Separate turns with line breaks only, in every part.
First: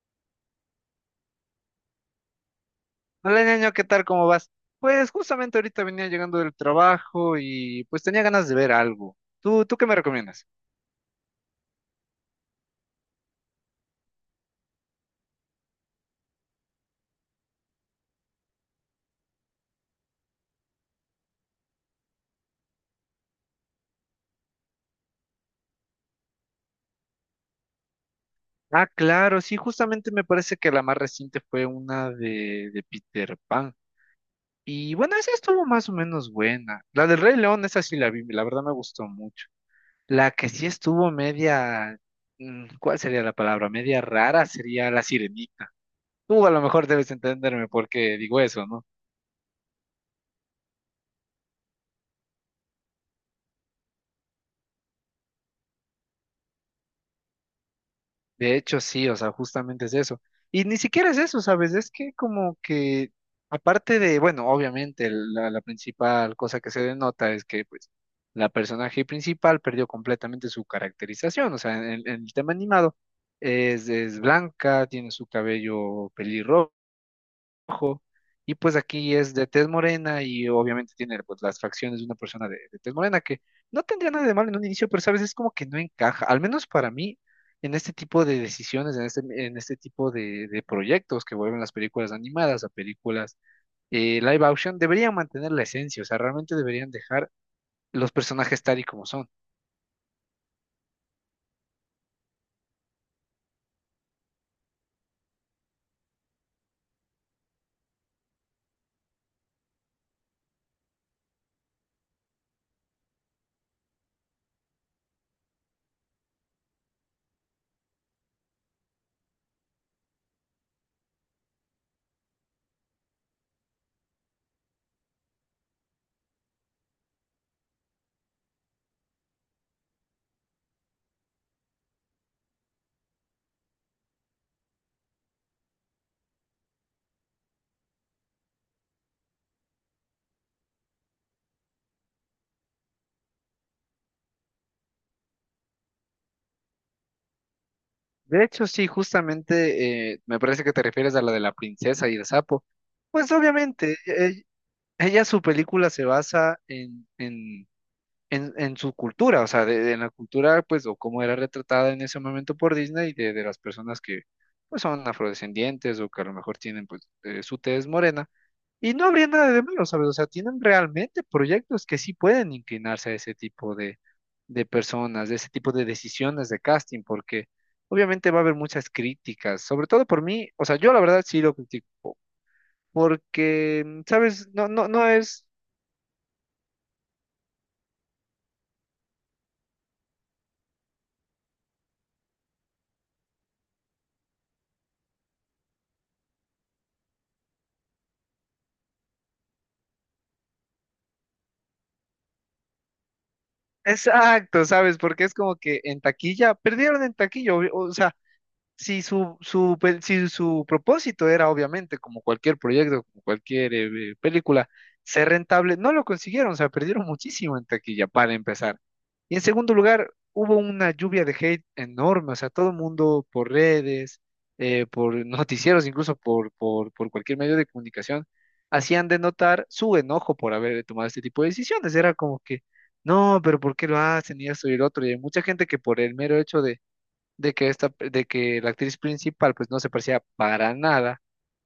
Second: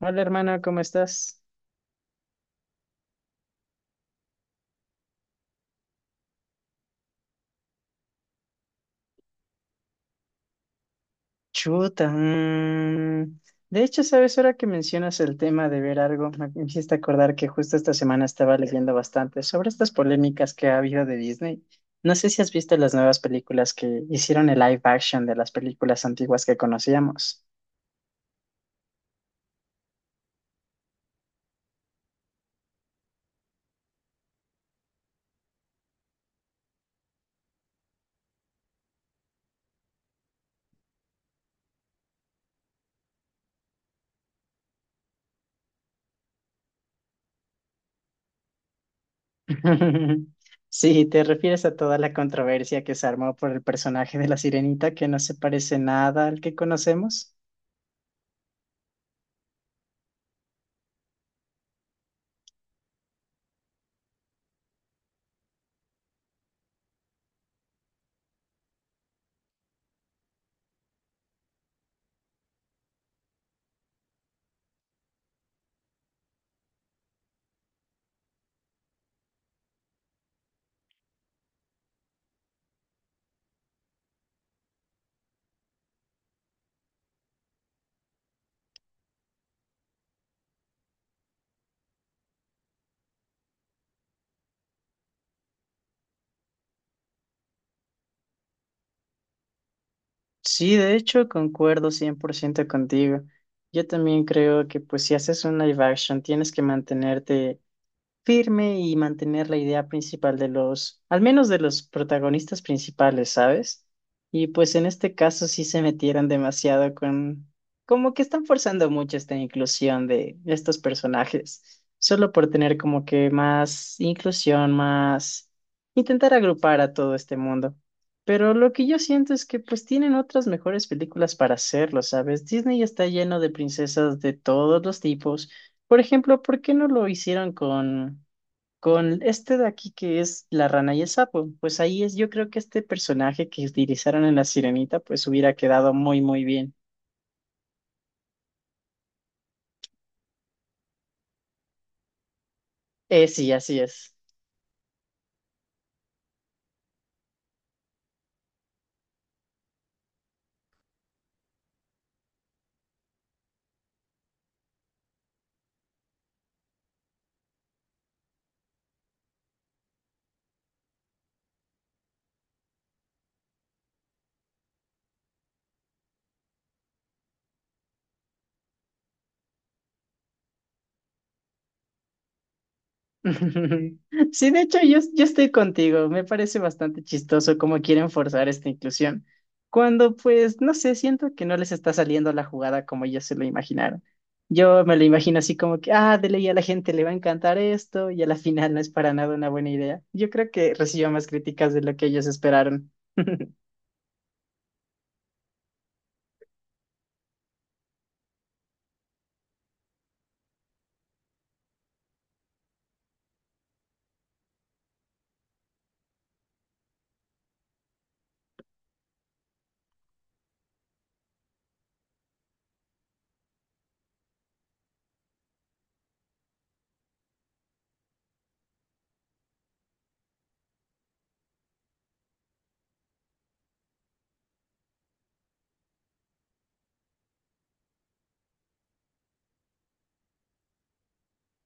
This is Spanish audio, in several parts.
Hola hermana, ¿cómo estás?
Hola, ñaño, ¿qué tal? ¿Cómo vas? Pues justamente ahorita venía llegando del trabajo y pues tenía ganas de ver algo. ¿Tú qué me recomiendas?
Chuta. Mm. De hecho, sabes, ahora que mencionas el tema de ver algo, me hiciste acordar que justo esta semana estaba leyendo bastante sobre estas polémicas que ha habido de Disney. No sé si has visto las nuevas películas que hicieron el live action de las películas antiguas que conocíamos.
Ah, claro, sí, justamente me parece que la más reciente fue una de Peter Pan. Y bueno, esa estuvo más o menos buena. La del Rey León, esa sí la vi, la verdad me gustó mucho. La que sí estuvo media, ¿cuál sería la palabra? Media rara sería La Sirenita. Tú a lo mejor debes entenderme por qué digo eso, ¿no?
Sí, te refieres a toda la controversia que se armó por el personaje de la Sirenita que no se parece nada al que conocemos.
De hecho, sí, o sea, justamente es eso. Y ni siquiera es eso, ¿sabes? Es que como que, aparte de, bueno, obviamente la principal cosa que se denota es que, pues, la personaje principal perdió completamente su caracterización, o sea, en el tema animado es blanca, tiene su cabello pelirrojo rojo, y pues aquí es de tez morena y obviamente tiene pues las facciones de una persona de tez morena que no tendría nada de malo en un inicio, pero sabes, es como que no encaja, al menos para mí, en este tipo de decisiones, en este tipo de proyectos que vuelven las películas animadas a películas live action, deberían mantener la esencia, o sea, realmente deberían dejar los personajes tal y como son.
Sí, de hecho, concuerdo 100% contigo. Yo también creo que pues si haces un live action tienes que mantenerte firme y mantener la idea principal de los, al menos de los protagonistas principales, ¿sabes? Y pues en este caso sí se metieron demasiado con, como que están forzando mucho esta inclusión de estos personajes, solo por tener como que más inclusión, más intentar agrupar a todo este mundo. Pero lo que yo siento es que pues tienen otras mejores películas para hacerlo, ¿sabes? Disney está lleno de princesas de todos los tipos. Por ejemplo, ¿por qué no lo hicieron con este de aquí que es la rana y el sapo, pues ahí es, yo creo que este personaje que utilizaron en La Sirenita, pues hubiera quedado muy, muy bien.
De hecho, sí, justamente me parece que te refieres a la de la princesa y el sapo. Pues
Sí, así
obviamente,
es.
ella, su película se basa en su cultura, o sea, la cultura, pues, o cómo era retratada en ese momento por Disney, de las personas que, pues, son afrodescendientes o que a lo mejor tienen, pues, su tez morena. Y no habría nada de malo, ¿sabes? O sea, tienen realmente proyectos que sí pueden inclinarse a ese tipo de personas, de ese tipo de decisiones de casting, porque obviamente va a haber muchas críticas, sobre todo por mí, o sea, yo la verdad sí lo critico, porque, ¿sabes?
Sí, de
No,
hecho,
no,
yo,
no
yo
es...
estoy contigo. Me parece bastante chistoso cómo quieren forzar esta inclusión. Cuando, pues, no sé, siento que no les está saliendo la jugada como ellos se lo imaginaron. Yo me lo imagino así como que, ah, de ley a la gente le va a encantar esto y a la final no es para nada una buena idea. Yo creo que recibió más críticas de lo que ellos esperaron.
Exacto, ¿sabes? Porque es como que en taquilla, perdieron en taquilla, obvio, o sea, si si su propósito era, obviamente, como cualquier proyecto, como cualquier película, ser rentable, no lo consiguieron, o sea, perdieron muchísimo en taquilla para empezar. Y en segundo lugar, hubo una lluvia de hate enorme, o sea, todo el mundo por redes, por noticieros, incluso por cualquier medio de comunicación, hacían de notar su enojo por haber tomado este tipo de decisiones. Era como que, no, pero ¿por qué lo hacen? Y esto y el otro. Y hay mucha gente que por el mero hecho de que esta, de que la actriz principal pues no se parecía para nada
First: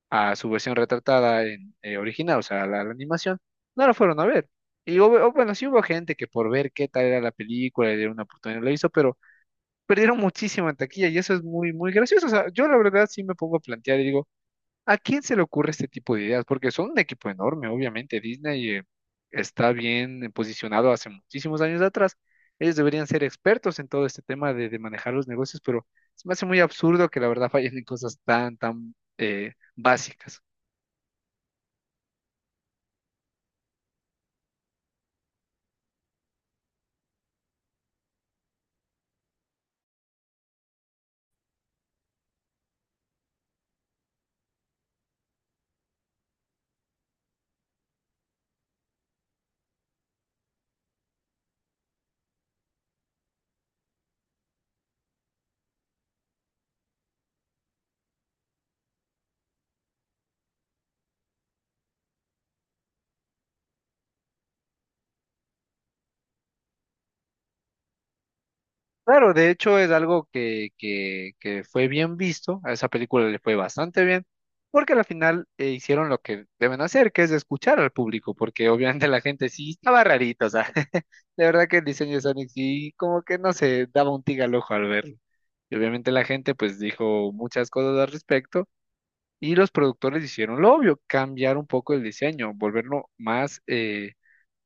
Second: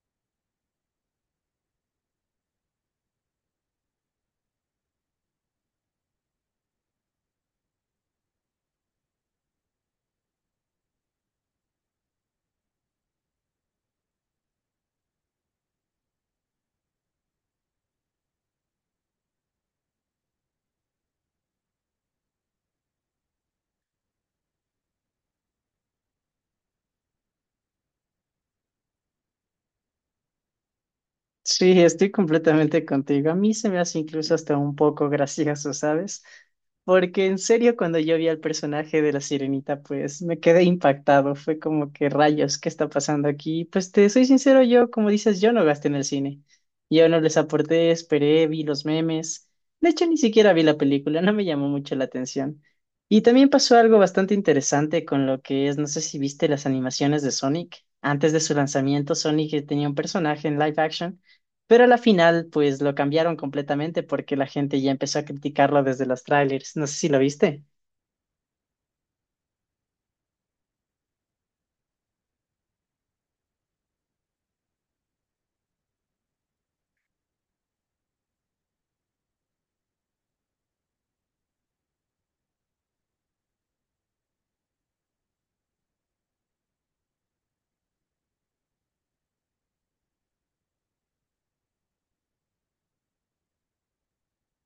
a su versión retratada en original, o sea, la animación, no la fueron a ver. Y hubo- o bueno, sí hubo gente que por ver qué tal era la película, le dieron una oportunidad, lo hizo, pero perdieron muchísimo en taquilla y eso es muy, muy gracioso. O sea, yo la verdad sí me pongo a plantear y digo, ¿a quién se le ocurre este tipo de ideas? Porque son un equipo enorme, obviamente. Disney está bien posicionado hace muchísimos años atrás. Ellos deberían ser expertos en todo este tema de manejar los negocios, pero se me hace muy absurdo que la verdad fallen en cosas tan, tan básicas.
Sí, estoy completamente contigo. A mí se me hace incluso hasta un poco gracioso, ¿sabes? Porque en serio, cuando yo vi al personaje de la sirenita, pues me quedé impactado. Fue como que rayos, ¿qué está pasando aquí? Pues te soy sincero, yo, como dices, yo no gasté en el cine. Yo no les aporté, esperé, vi los memes. De hecho, ni siquiera vi la película, no me llamó mucho la atención. Y también pasó algo bastante interesante con lo que es, no sé si viste las animaciones de Sonic. Antes de su lanzamiento, Sonic tenía un personaje en live action pero a la final, pues lo cambiaron completamente porque la gente ya empezó a criticarlo desde los trailers. No sé si lo viste.
Claro, de hecho es algo que fue bien visto, a esa película le fue bastante bien, porque al final hicieron lo que deben hacer, que es escuchar al público, porque obviamente la gente sí estaba rarito, o sea, de verdad que el diseño de Sonic sí como que no se daba un tig al ojo al verlo. Y obviamente la gente pues dijo muchas cosas al respecto y los productores hicieron lo obvio, cambiar un poco el diseño, volverlo más...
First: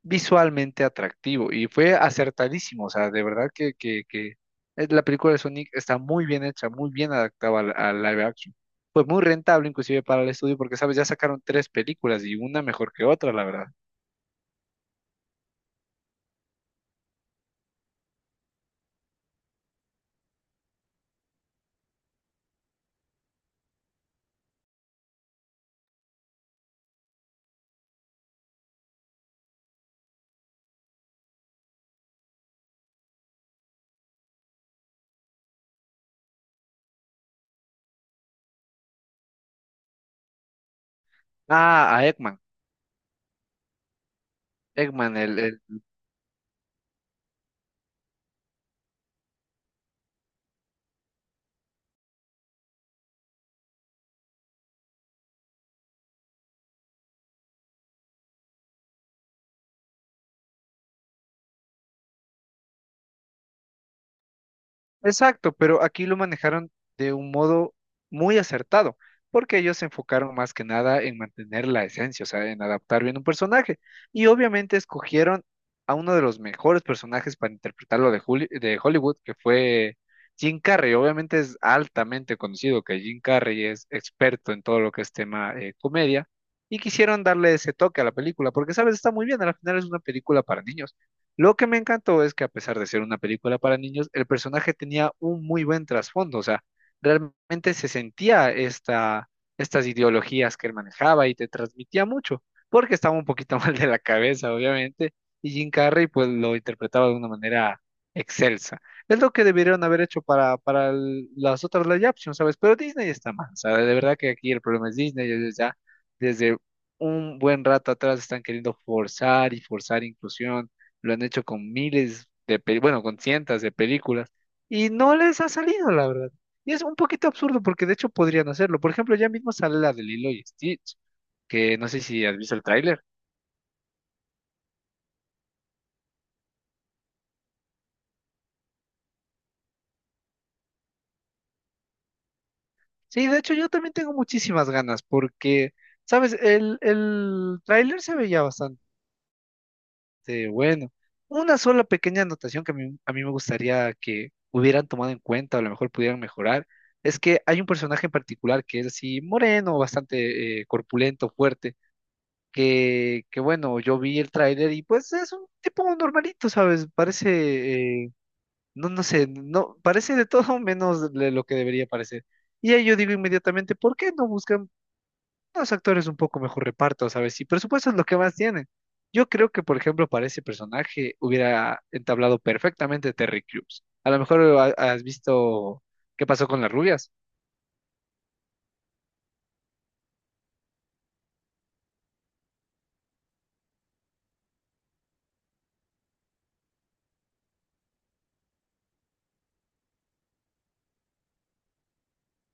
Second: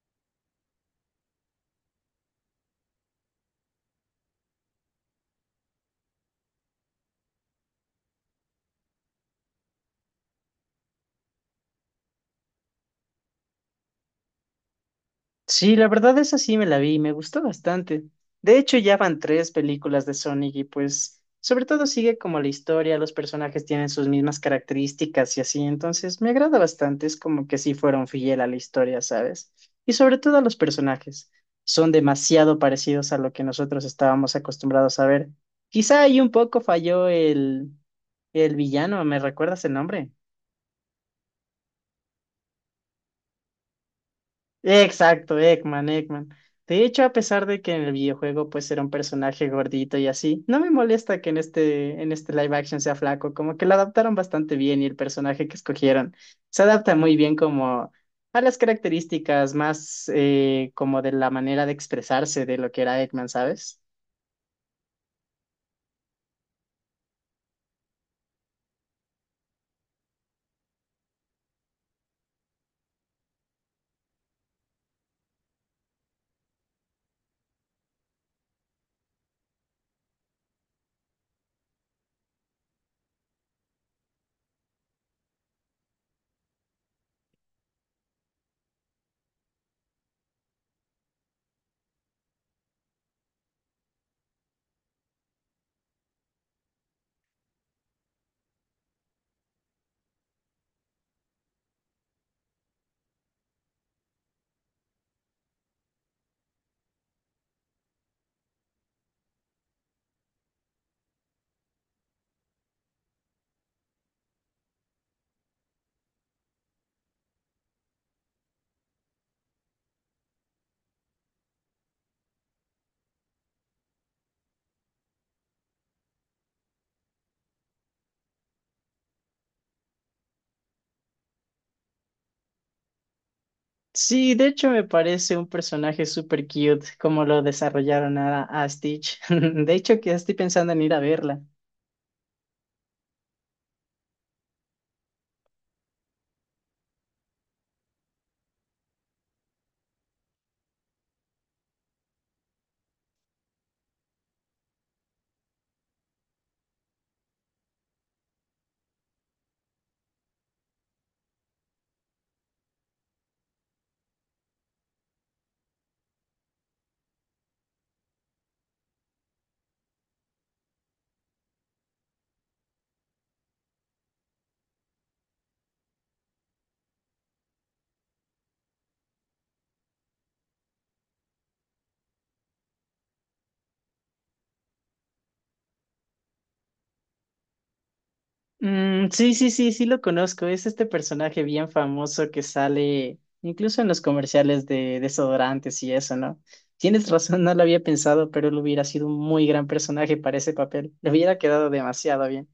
visualmente atractivo y fue acertadísimo, o sea, de verdad que la película de Sonic está muy bien hecha, muy bien adaptada al live action. Fue muy rentable inclusive para el estudio porque, sabes, ya sacaron tres películas y una mejor que otra, la verdad.
Sí, la verdad esa sí me la vi y me gustó bastante. De hecho, ya van tres películas de Sonic y pues sobre todo sigue como la historia, los personajes tienen sus mismas características y así, entonces me agrada bastante, es como que sí fueron fiel a la historia, ¿sabes? Y sobre todo a los personajes, son demasiado parecidos a lo que nosotros estábamos acostumbrados a ver. Quizá ahí un poco falló el villano, ¿me recuerdas el nombre?
Ah, a Eggman, Eggman,
Exacto, Eggman, Eggman. De hecho, a pesar de que en el videojuego pues era un personaje gordito y así, no me molesta que en este live action sea flaco, como que lo adaptaron bastante bien y el personaje que escogieron se adapta muy bien como a las características más como de la manera de expresarse de lo que era Eggman, ¿sabes?
exacto, pero aquí lo manejaron de un modo muy acertado, porque ellos se enfocaron más que nada en mantener la esencia, o sea, en adaptar bien un personaje. Y obviamente escogieron a uno de los mejores personajes para interpretarlo de Hollywood, que fue Jim Carrey. Obviamente es altamente conocido que Jim Carrey es experto en todo lo que es tema comedia, y quisieron darle ese toque a la película, porque, sabes, está muy bien, al final es una película para niños. Lo que me encantó es que a pesar de ser una película para niños, el personaje tenía un muy buen trasfondo, o sea, realmente se sentía estas ideologías que él manejaba y te transmitía mucho, porque estaba un poquito mal de la cabeza, obviamente, y Jim Carrey pues lo interpretaba de una manera excelsa. Es lo que debieron haber hecho para, las otras live action, ¿sabes? Pero Disney está mal, ¿sabes? De verdad que aquí el problema es Disney, ellos ya desde un buen rato atrás están queriendo forzar y forzar inclusión, lo han hecho con miles bueno, con cientos de películas y no les ha salido, la verdad. Y es un poquito absurdo porque de hecho podrían hacerlo. Por ejemplo, ya mismo sale la de Lilo y Stitch, que no sé si has visto el tráiler.
Sí, de hecho me parece un personaje súper cute como lo desarrollaron a Stitch. De hecho, que estoy pensando en ir a verla.
Sí, de hecho yo también tengo muchísimas ganas porque, sabes, el tráiler se veía bastante bueno. Una sola pequeña anotación que a mí me gustaría que hubieran tomado en cuenta o a lo mejor pudieran mejorar. Es que hay un personaje en particular que es así moreno, bastante corpulento, fuerte, que bueno, yo vi el tráiler y pues es un tipo normalito, ¿sabes? Parece, no sé, no, parece de todo menos de lo que debería parecer. Y ahí yo digo inmediatamente, ¿por qué no buscan unos actores un poco mejor reparto, ¿sabes? Y presupuesto es lo que más tienen. Yo creo que, por ejemplo, para ese personaje hubiera entablado perfectamente Terry Crews. A lo mejor has visto qué pasó con las rubias.
Mm, sí, sí, sí, sí lo conozco. Es este personaje bien famoso que sale incluso en los comerciales de desodorantes y eso, ¿no? Tienes razón, no lo había pensado, pero él hubiera sido un muy gran personaje para ese papel. Le hubiera quedado demasiado bien.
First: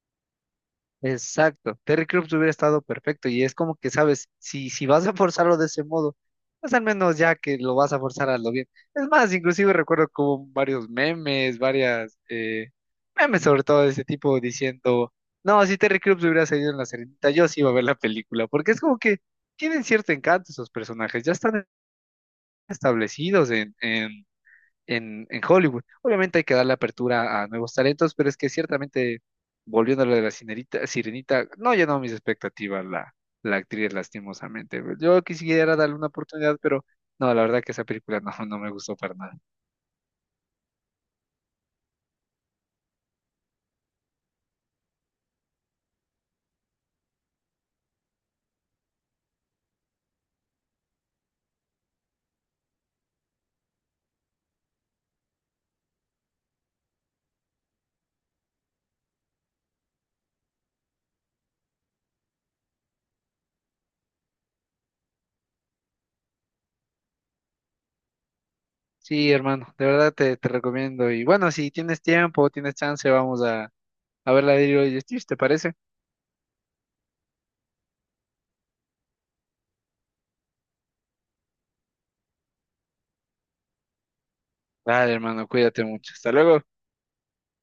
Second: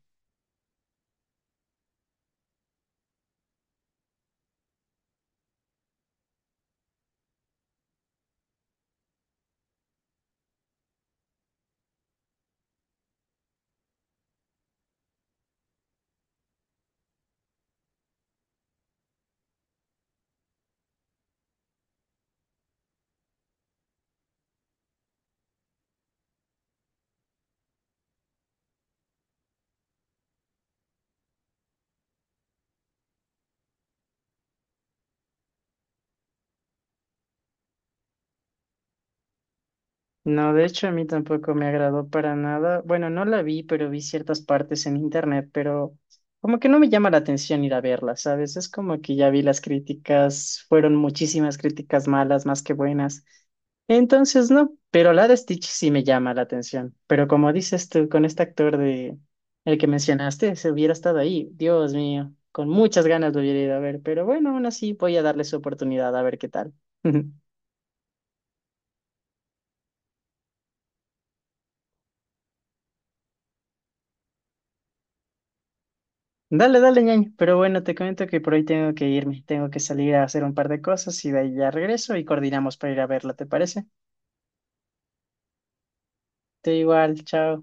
Exacto, Terry Crews hubiera estado perfecto y es como que, sabes, si vas a forzarlo de ese modo, pues al menos ya que lo vas a forzar a lo bien. Es más, inclusive recuerdo como varios memes, varias memes sobre todo de ese tipo diciendo, no, si Terry Crews hubiera salido en la serenita, yo sí iba a ver la película, porque es como que tienen cierto encanto esos personajes, ya están establecidos en Hollywood. Obviamente hay que darle apertura a nuevos talentos, pero es que ciertamente, volviendo a lo de sirenita, no llenó mis expectativas la actriz, lastimosamente. Yo quisiera darle una oportunidad, pero no, la verdad que esa película no, no me gustó para nada.
No, de hecho a mí tampoco me agradó para nada. Bueno, no la vi, pero vi ciertas partes en internet, pero como que no me llama la atención ir a verla, ¿sabes? Es como que ya vi las críticas, fueron muchísimas críticas malas más que buenas. Entonces, no, pero la de Stitch sí me llama la atención. Pero como dices tú, con este actor de el que mencionaste, se hubiera estado ahí, Dios mío, con muchas ganas lo hubiera ido a ver, pero bueno, aún así voy a darle su oportunidad a ver qué tal.
Sí, hermano, de verdad te recomiendo. Y bueno, si tienes tiempo, tienes chance, a ver la de Lilo y Stitch, ¿te parece?
Dale, dale, ñaño. Pero bueno, te comento que por hoy tengo que irme. Tengo que salir a hacer un par de cosas y de ahí ya regreso y coordinamos para ir a verla, ¿te parece?
Vale, hermano, cuídate mucho. Hasta luego.
Te igual, chao.